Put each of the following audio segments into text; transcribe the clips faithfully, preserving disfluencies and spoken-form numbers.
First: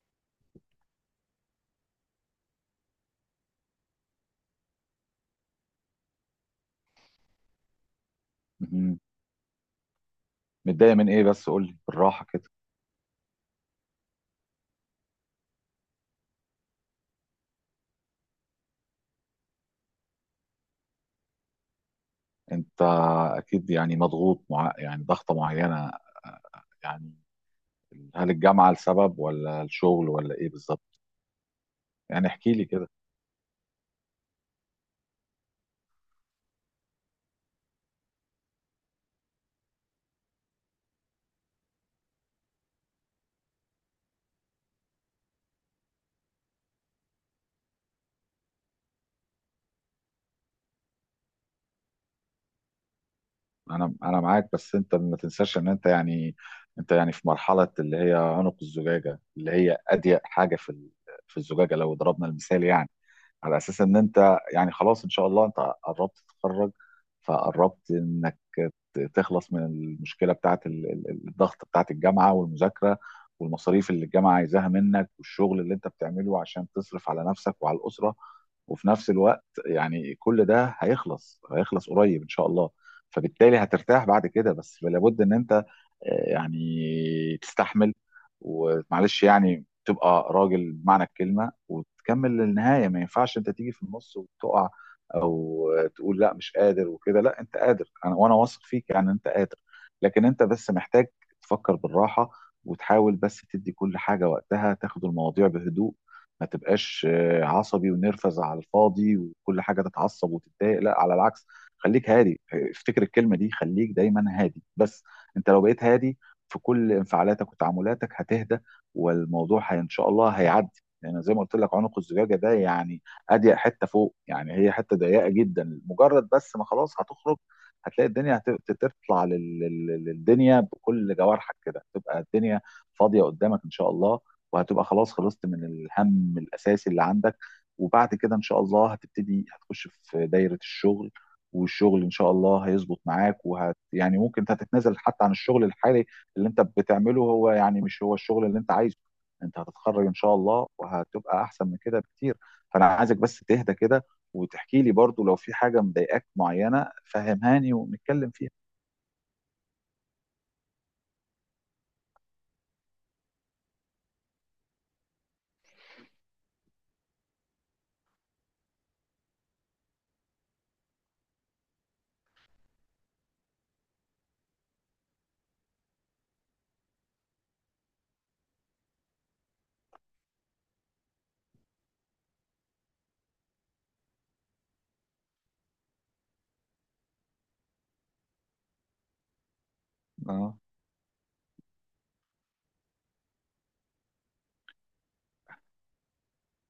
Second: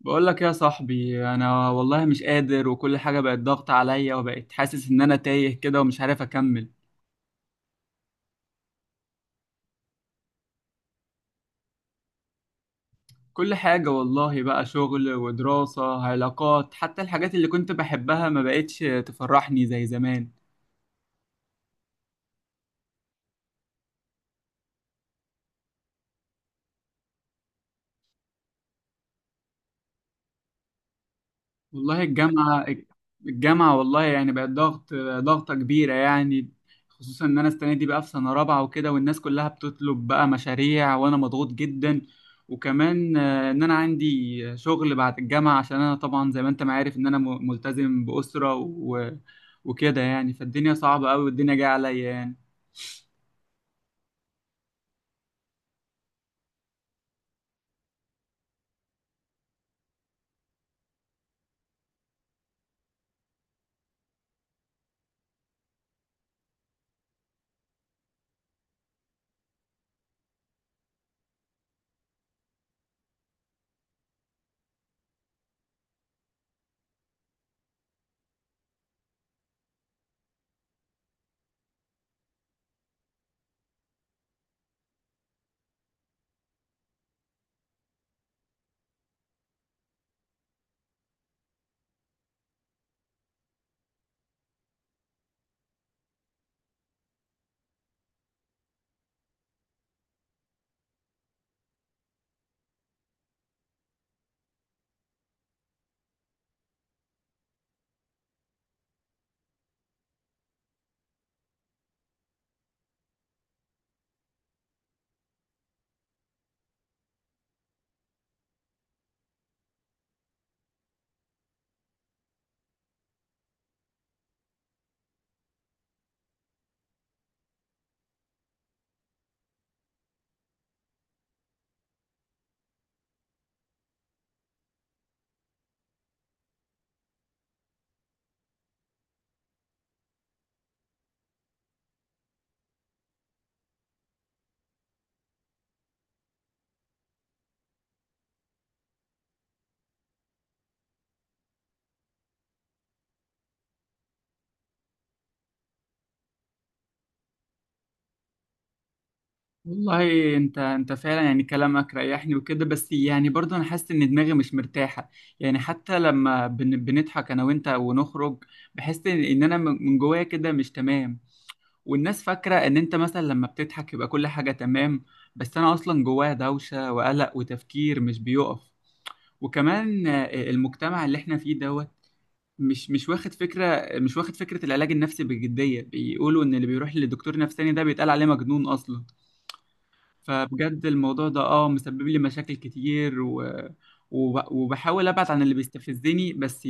بقول لك يا صاحبي، انا والله مش قادر، وكل حاجة بقت ضغط عليا، وبقيت حاسس ان انا تايه كده ومش عارف اكمل. مهم. متضايق من ايه؟ بس قول لي بالراحه كده. كل حاجة والله، بقى شغل ودراسة علاقات، حتى الحاجات اللي كنت بحبها ما بقتش تفرحني زي زمان. انت اكيد يعني مضغوط مع يعني ضغطه معينه يعني. هل الجامعه لسبب ولا الشغل ولا ايه بالظبط؟ والله يعني احكي لي الجامعة. كده. الجامعة والله يعني بقت ضغط، ضغطة كبيرة يعني. خصوصا إن أنا السنة دي بقى في سنة رابعة وكده، والناس كلها بتطلب بقى مشاريع، وأنا مضغوط جدا. وكمان آه، إن أنا عندي شغل بعد الجامعة، عشان أنا طبعا زي ما أنت ما عارف إن أنا م- ملتزم بأسرة و- وكده يعني، فالدنيا صعبة أوي والدنيا جاية عليا يعني. انا انا معاك، بس انت ما تنساش ان انت يعني انت يعني في مرحله اللي هي عنق الزجاجه، اللي هي اضيق حاجه في ال- في الزجاجه لو ضربنا المثال يعني، على اساس ان انت يعني خلاص ان شاء الله انت قربت تتخرج. فقربت انك ت- تخلص من المشكله بتاعت ال- ال- ال- الضغط بتاعت الجامعه والمذاكره، والمصاريف اللي الجامعه عايزاها منك، والشغل اللي انت بتعمله عشان تصرف على نفسك وعلى الاسره. وفي نفس الوقت يعني كل ده هيخلص، هيخلص قريب ان شاء الله. فبالتالي هترتاح بعد كده، بس لابد ان انت آه، يعني تستحمل، ومعلش يعني تبقى راجل بمعنى الكلمه وتكمل للنهايه. ما ينفعش انت تيجي في النص وتقع، او تقول لا مش قادر وكده. لا انت قادر، انا وانا واثق فيك يعني انت قادر. لكن انت بس محتاج تفكر بالراحه، وتحاول بس تدي كل حاجه وقتها، تاخد المواضيع بهدوء. ما تبقاش آه، عصبي ونرفز على الفاضي وكل حاجه تتعصب وتتضايق، لا على العكس. خليك هادي، افتكر الكلمه دي، خليك دايما هادي. بس انت لو بقيت هادي في كل انفعالاتك وتعاملاتك هتهدى، والموضوع هي ان شاء الله هيعدي. لان زي ما قلت لك عنق الزجاجه ده يعني اضيق حته فوق، يعني هي حته ضيقه جدا، مجرد بس ما خلاص هتخرج هتلاقي الدنيا هت- تطلع لل- لل- للدنيا بكل جوارحك كده، تبقى الدنيا فاضيه قدامك ان شاء الله. وهتبقى خلاص خلصت من الهم الاساسي اللي عندك. وبعد كده ان شاء الله هتبتدي، هتخش في دايره الشغل، والشغل ان شاء الله هيظبط معاك. وهت يعني ممكن انت هتتنازل حتى عن الشغل الحالي اللي انت بتعمله، هو يعني مش هو الشغل اللي انت عايزه. انت هتتخرج ان شاء الله وهتبقى احسن من كده بكتير. فانا عايزك بس تهدى كده، وتحكي لي برضو لو في حاجة مضايقاك معينة، فهمهاني ونتكلم فيها. والله انت انت فعلا يعني كلامك ريحني وكده، بس يعني برضه انا حاسس ان دماغي مش مرتاحه. يعني حتى لما بن بنضحك انا وانت ونخرج، بحس ان ان انا من من جوايا كده مش تمام. والناس فاكره ان انت مثلا لما بتضحك يبقى كل حاجه تمام، بس انا اصلا جوايا دوشه وقلق وتفكير مش بيقف. وكمان آه، المجتمع اللي احنا فيه دوت، مش مش واخد فكره، مش واخد فكره العلاج النفسي بجديه، بيقولوا ان اللي بيروح لدكتور نفساني ده بيتقال عليه مجنون اصلا. اه. فبجد الموضوع ده اه مسبب لي مشاكل كتير، و... وب... وبحاول ابعد عن اللي بيستفزني، بس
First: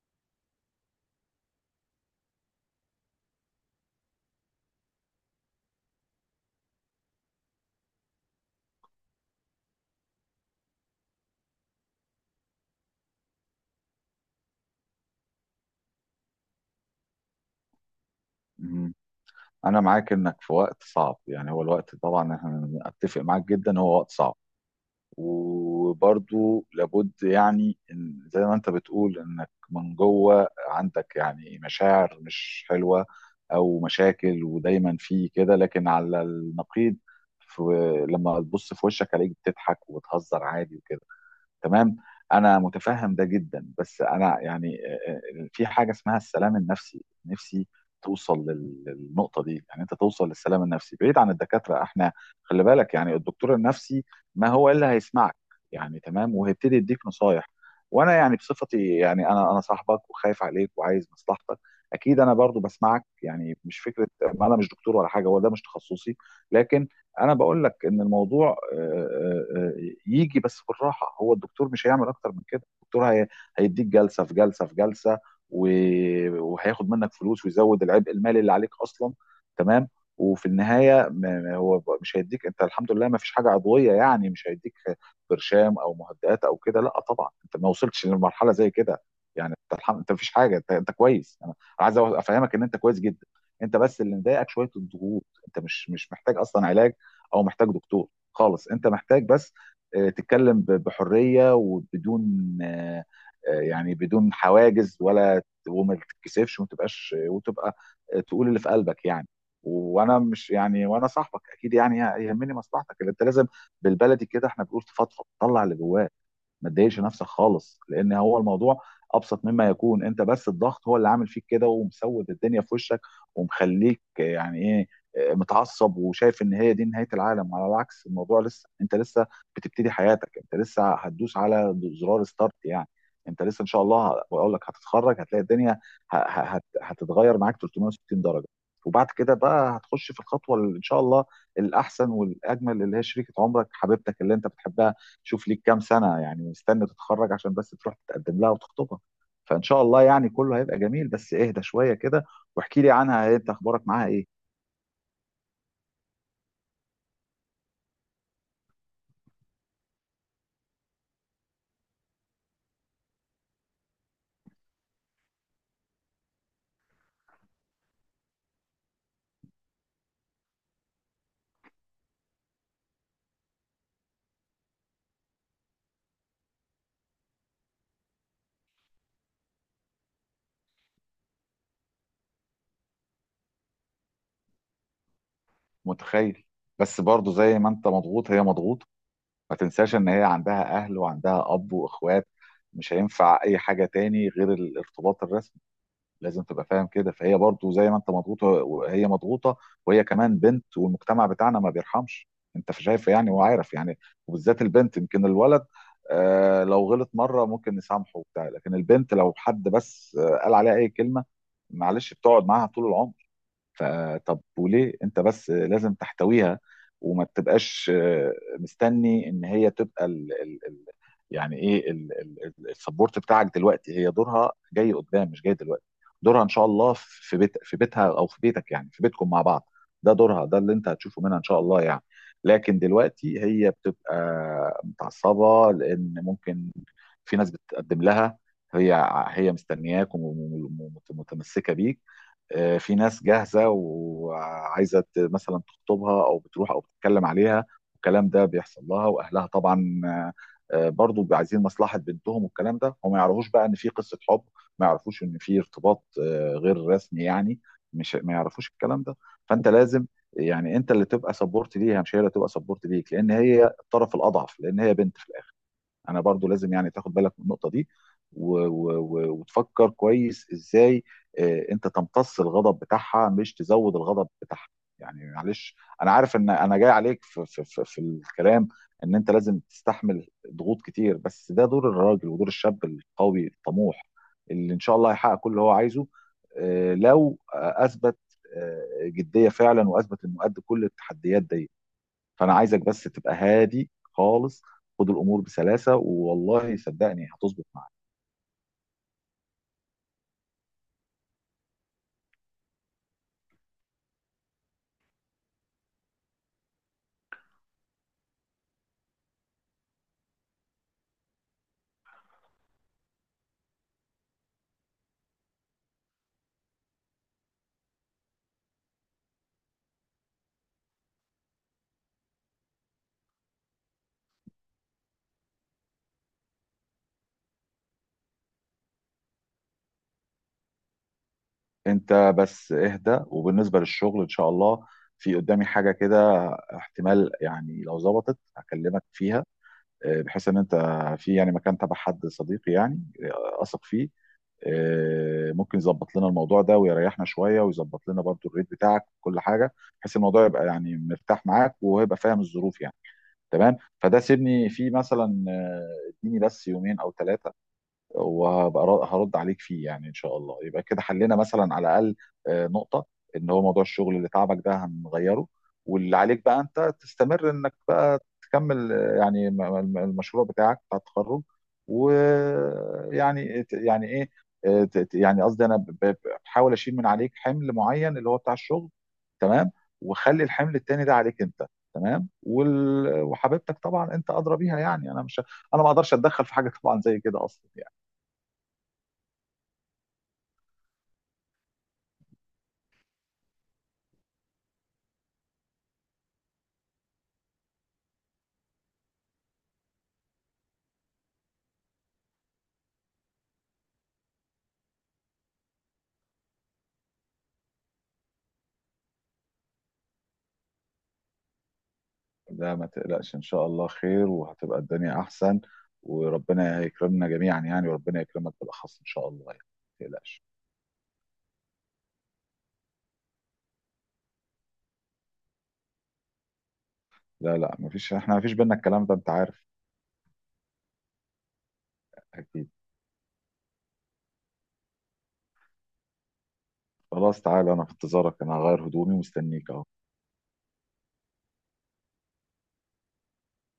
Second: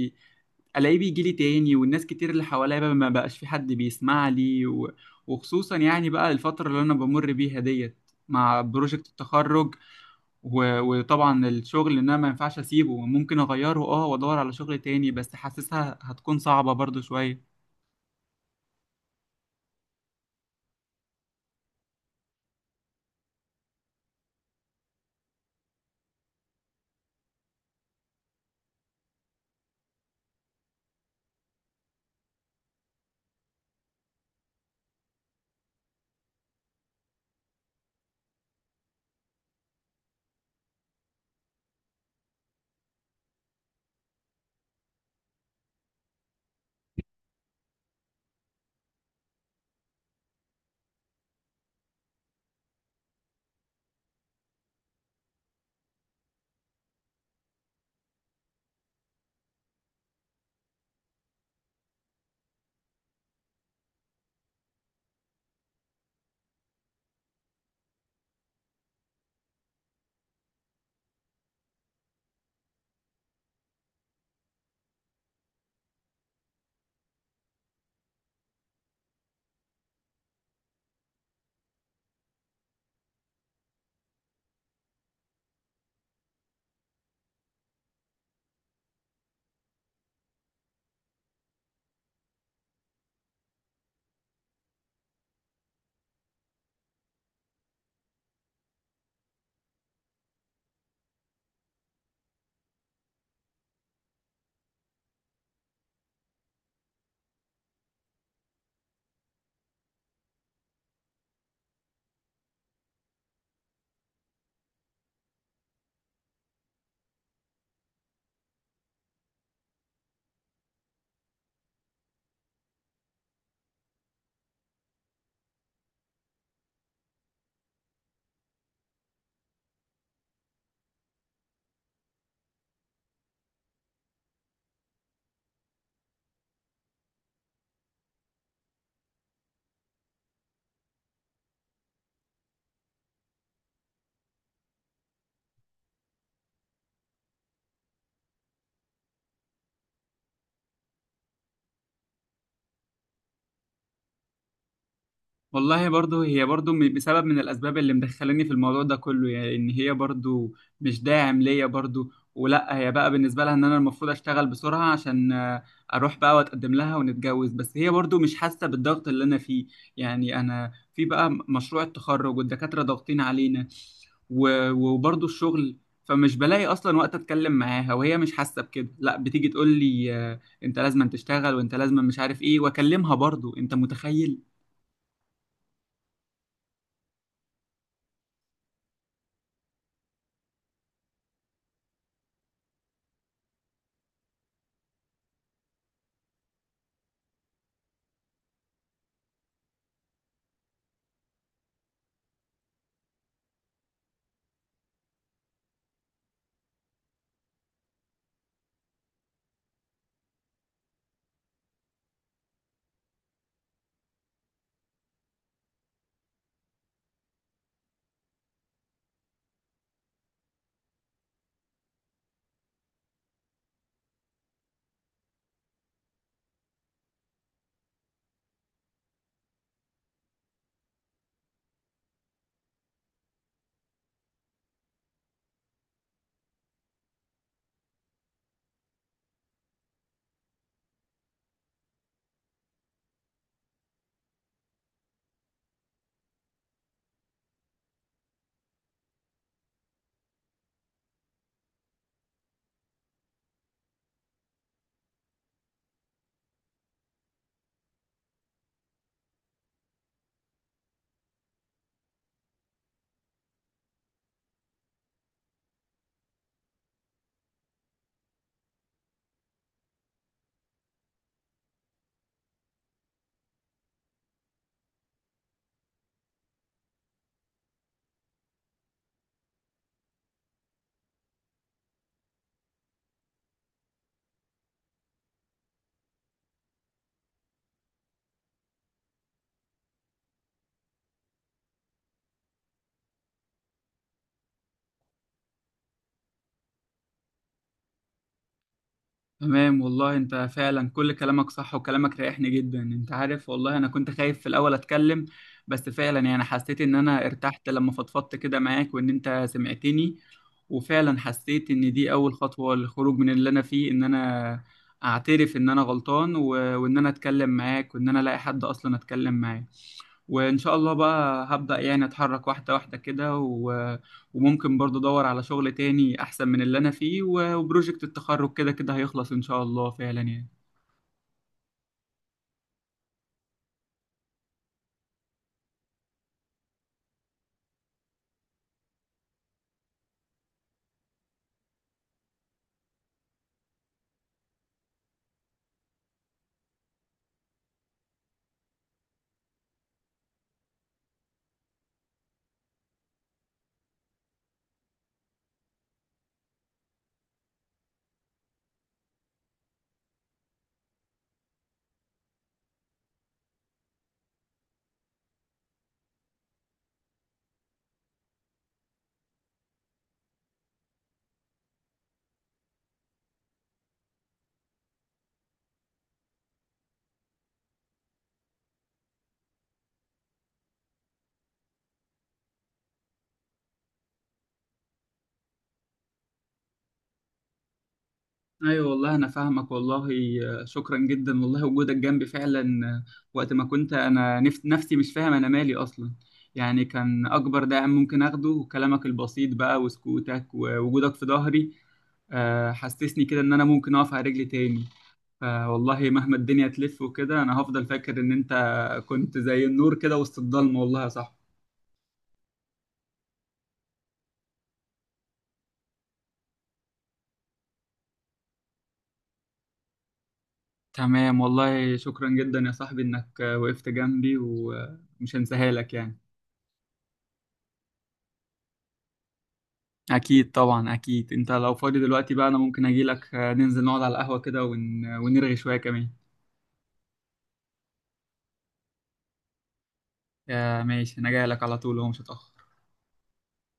الاقيه بيجي لي تاني. والناس كتير اللي حواليا بقى ما بقاش في حد بيسمع لي، و... وخصوصا يعني بقى الفترة اللي انا بمر بيها ديت مع بروجكت التخرج، و... وطبعا الشغل ان انا ما ينفعش اسيبه، ممكن اغيره اه وادور على شغل تاني، بس حاسسها هتكون صعبة برضو شوية. مم. انا معاك انك في وقت صعب يعني، هو الوقت طبعا انا اتفق معاك جدا، هو وقت صعب. وبرضو لابد يعني إن- زي ما انت بتقول انك من جوه عندك يعني مشاعر مش حلوة او مشاكل، ودايما في كده. لكن على النقيض، في لما تبص في وشك عليك بتضحك وبتهزر عادي وكده. تمام، انا متفهم ده جدا. بس انا يعني آه، آه، في حاجه اسمها السلام النفسي، نفسي توصل لل- للنقطه دي، يعني انت توصل للسلام النفسي بعيد عن الدكاتره. احنا خلي بالك يعني الدكتور النفسي ما هو الا هيسمعك يعني، تمام، وهيبتدي يديك نصايح. وانا يعني بصفتي يعني انا انا صاحبك وخايف عليك وعايز مصلحتك، اكيد انا برضو بسمعك يعني، مش فكره. ما انا مش دكتور ولا حاجه، هو ده مش تخصصي. لكن انا بقول لك ان الموضوع آه، آه، آه، يجي بس بالراحه. هو الدكتور مش هيعمل اكتر من كده، الدكتور هي- هيديك جلسه في جلسه في جلسه، و- وهياخد منك فلوس ويزود العبء المالي اللي عليك اصلا. تمام. وفي النهايه ما- ما هو ب- مش هيديك، انت الحمد لله ما فيش حاجه عضويه يعني، مش هيديك برشام او مهدئات او كده. لا طبعا انت ما وصلتش لمرحله زي كده يعني، انت الحمد، انت ما فيش حاجه. انت, انت كويس، انا عايز افهمك ان انت كويس جدا. انت بس اللي مضايقك شويه الضغوط، انت مش مش محتاج اصلا علاج او محتاج دكتور خالص. انت محتاج بس آه، تتكلم ب- بحريه وبدون آه، آه، يعني بدون حواجز ولا، وما تتكسفش وما تبقاش وتبقى آه، تقول اللي في قلبك يعني. وانا مش يعني، وانا صاحبك اكيد يعني يهمني مصلحتك، اللي انت لازم، بالبلدي كده احنا بنقول تفضفض، طلع اللي جواك. ما تضايقش نفسك خالص، لان هو الموضوع ابسط مما يكون. انت بس الضغط هو اللي عامل فيك كده ومسود الدنيا في وشك ومخليك يعني ايه، آه، متعصب وشايف ان هي دي نهايه العالم. على العكس، الموضوع لسه، انت لسه بتبتدي حياتك، انت لسه هتدوس على زرار ستارت يعني. انت لسه ان شاء الله، بقول لك هتتخرج هتلاقي الدنيا ه- ه- هت- هتتغير معاك ثلاثمية وستين درجه. وبعد كده بقى هتخش في الخطوه اللي ان شاء الله الاحسن والاجمل، اللي هي شريكه عمرك، حبيبتك اللي انت بتحبها. شوف ليك كام سنة يعني مستني تتخرج عشان بس تروح تتقدم لها وتخطبها. فإن شاء الله يعني كله هيبقى جميل، بس اهدى شوية كده. واحكي لي عنها، انت اخبارك معاها ايه؟ والله برضه هي برضه م- بسبب من الأسباب اللي مدخلاني في الموضوع ده كله، يعني إن هي برضه مش داعم ليا برضه. ولا هي بقى بالنسبة لها إن أنا المفروض أشتغل بسرعة، عشان آه، أروح بقى وأتقدم لها ونتجوز، بس هي برضه مش حاسة بالضغط اللي أنا فيه. يعني أنا في بقى م- مشروع التخرج والدكاترة ضاغطين علينا، و- وبرضه الشغل. فمش بلاقي أصلا وقت أتكلم معاها، وهي مش حاسة بكده، لا بتيجي تقول لي آه، أنت لازم تشتغل وأنت لازم مش عارف إيه، وأكلمها برضه أنت متخيل. متخيل. بس برضو زي ما انت مضغوط هي مضغوطة، ما تنساش ان هي عندها اهل وعندها اب واخوات، مش هينفع اي حاجة تاني غير الارتباط الرسمي. لازم تبقى فاهم كده، فهي برضو زي ما انت مضغوطه وهي مضغوطه. وهي كمان بنت، والمجتمع بتاعنا ما بيرحمش، انت شايف يعني وعارف يعني. وبالذات البنت، يمكن الولد آه لو غلط مره ممكن نسامحه وبتاع، لكن البنت لو حد بس آه قال عليها اي كلمه، معلش، بتقعد معاها طول العمر. فطب وليه انت بس لازم تحتويها وما تبقاش آه، مستني ان هي تبقى ال ال ال يعني ايه، السبورت بتاعك دلوقتي. هي دورها جاي قدام مش جاي دلوقتي، دورها ان شاء الله في بيت، في بيتها او في بيتك يعني في بيتكم مع بعض، ده دورها، ده اللي انت هتشوفه منها ان شاء الله يعني. لكن دلوقتي هي بتبقى متعصبة، لان ممكن في ناس بتقدم لها، هي هي مستنياك ومتمسكة بيك. آه، في ناس جاهزة وعايزة ت- مثلا تخطبها، أو بتروح أو بتتكلم عليها، والكلام ده بيحصل لها. وأهلها طبعا آه، آه، برضو بيبقوا عايزين مصلحة بنتهم، والكلام ده. هم ما يعرفوش بقى إن في قصة حب، ما يعرفوش إن في ارتباط آه، غير رسمي يعني، مش ما يعرفوش الكلام ده. فأنت لازم يعني، أنت اللي تبقى سبورت ليها مش هي اللي تبقى سبورت ليك، لأن هي الطرف الأضعف، لأن هي بنت في الآخر. انا برضو لازم يعني تاخد بالك من النقطه دي، و... و... و... وتفكر كويس ازاي آه، انت تمتص الغضب بتاعها مش تزود الغضب بتاعها. يعني معلش، انا عارف ان انا جاي عليك في في في, في الكلام، ان انت لازم تستحمل ضغوط كتير، بس ده دور الراجل ودور الشاب القوي الطموح اللي ان شاء الله هيحقق كل اللي هو عايزه آه، لو آه، اثبت آه، جديه فعلا، واثبت انه قد كل التحديات دي. فانا عايزك بس تبقى هادي خالص، خد الامور بسلاسه، والله صدقني هتظبط معاك. تمام والله، انت فعلا كل كلامك صح، وكلامك ريحني جدا انت عارف. والله انا كنت خايف في الاول اتكلم، بس فعلا يعني حسيت ان انا ارتحت لما فضفضت كده معاك وان انت سمعتني. وفعلا حسيت ان دي اول خطوة للخروج من اللي انا فيه، ان انا اعترف ان انا غلطان، و... وان انا اتكلم معاك، وان انا الاقي حد اصلا اتكلم معاه. وإن شاء الله بقى هبدأ يعني أتحرك واحدة واحدة كده، و... وممكن برضه أدور على شغل تاني أحسن من اللي أنا فيه، و... وبروجكت التخرج كده كده هيخلص إن شاء الله فعلا يعني. انت بس اهدى، وبالنسبه للشغل ان شاء الله في قدامي حاجه كده، احتمال يعني لو ظبطت هكلمك فيها. آه، بحيث ان انت في يعني مكان تبع حد صديقي يعني آه، اثق فيه، آه، ممكن يظبط لنا الموضوع ده ويريحنا شويه، ويظبط لنا برضو الريت بتاعك وكل حاجه، بحيث الموضوع يبقى يعني مرتاح معاك وهيبقى فاهم الظروف يعني. تمام. فده سيبني فيه مثلا آه، اديني بس يومين او ثلاثه وهبقى ر- هرد عليك فيه يعني، ان شاء الله يبقى كده حلينا مثلا على الاقل آه، نقطه، ان هو موضوع الشغل اللي تعبك ده هنغيره. واللي عليك بقى انت تستمر انك بقى تكمل آه، يعني م- م- المشروع بتاعك بتاع التخرج. ويعني يعني ايه آه، ت- ت- يعني قصدي انا ب- ب- بحاول اشيل من عليك حمل معين اللي هو بتاع الشغل. تمام. وخلي الحمل التاني ده عليك انت. تمام. وال- وحبيبتك طبعا انت ادرى بيها يعني، انا مش، انا ما اقدرش اتدخل في حاجه طبعا زي كده اصلا. أيوة والله أنا فاهمك والله. آه، شكرا جدا والله، وجودك جنبي فعلا آه، وقت ما كنت أنا نف... نفسي مش فاهم أنا مالي أصلا، يعني كان أكبر داعم ممكن أخده كلامك البسيط بقى، وسكوتك ووجودك في ظهري آه، حسسني كده إن أنا ممكن أقف على رجلي تاني. آه والله مهما الدنيا تلف وكده، انا هفضل فاكر ان انت كنت زي النور كده وسط الضلمه، والله يا صاحبي. لا ما تقلقش، ان شاء الله خير، وهتبقى الدنيا احسن، وربنا يكرمنا جميعا يعني، وربنا يكرمك بالاخص ان شاء الله يعني، ما تقلقش. تمام والله، شكرا جدا يا صاحبي انك آه، وقفت جنبي ومش هنساها لك يعني. لا لا، ما فيش، احنا ما فيش بينا الكلام ده، انت عارف. اكيد طبعا اكيد، انت لو فاضي دلوقتي بقى انا اكيد. ممكن اجي لك آه، ننزل نقعد على القهوه كده ون... ونرغي شويه كمان. خلاص تعالى، انا في انتظارك، انا هغير هدومي ومستنيك اهو. آه ماشي، انا جاي لك على طول، هو مش هتاخر.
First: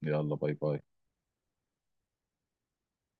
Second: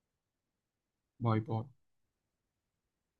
يلا، باي باي. باي باي.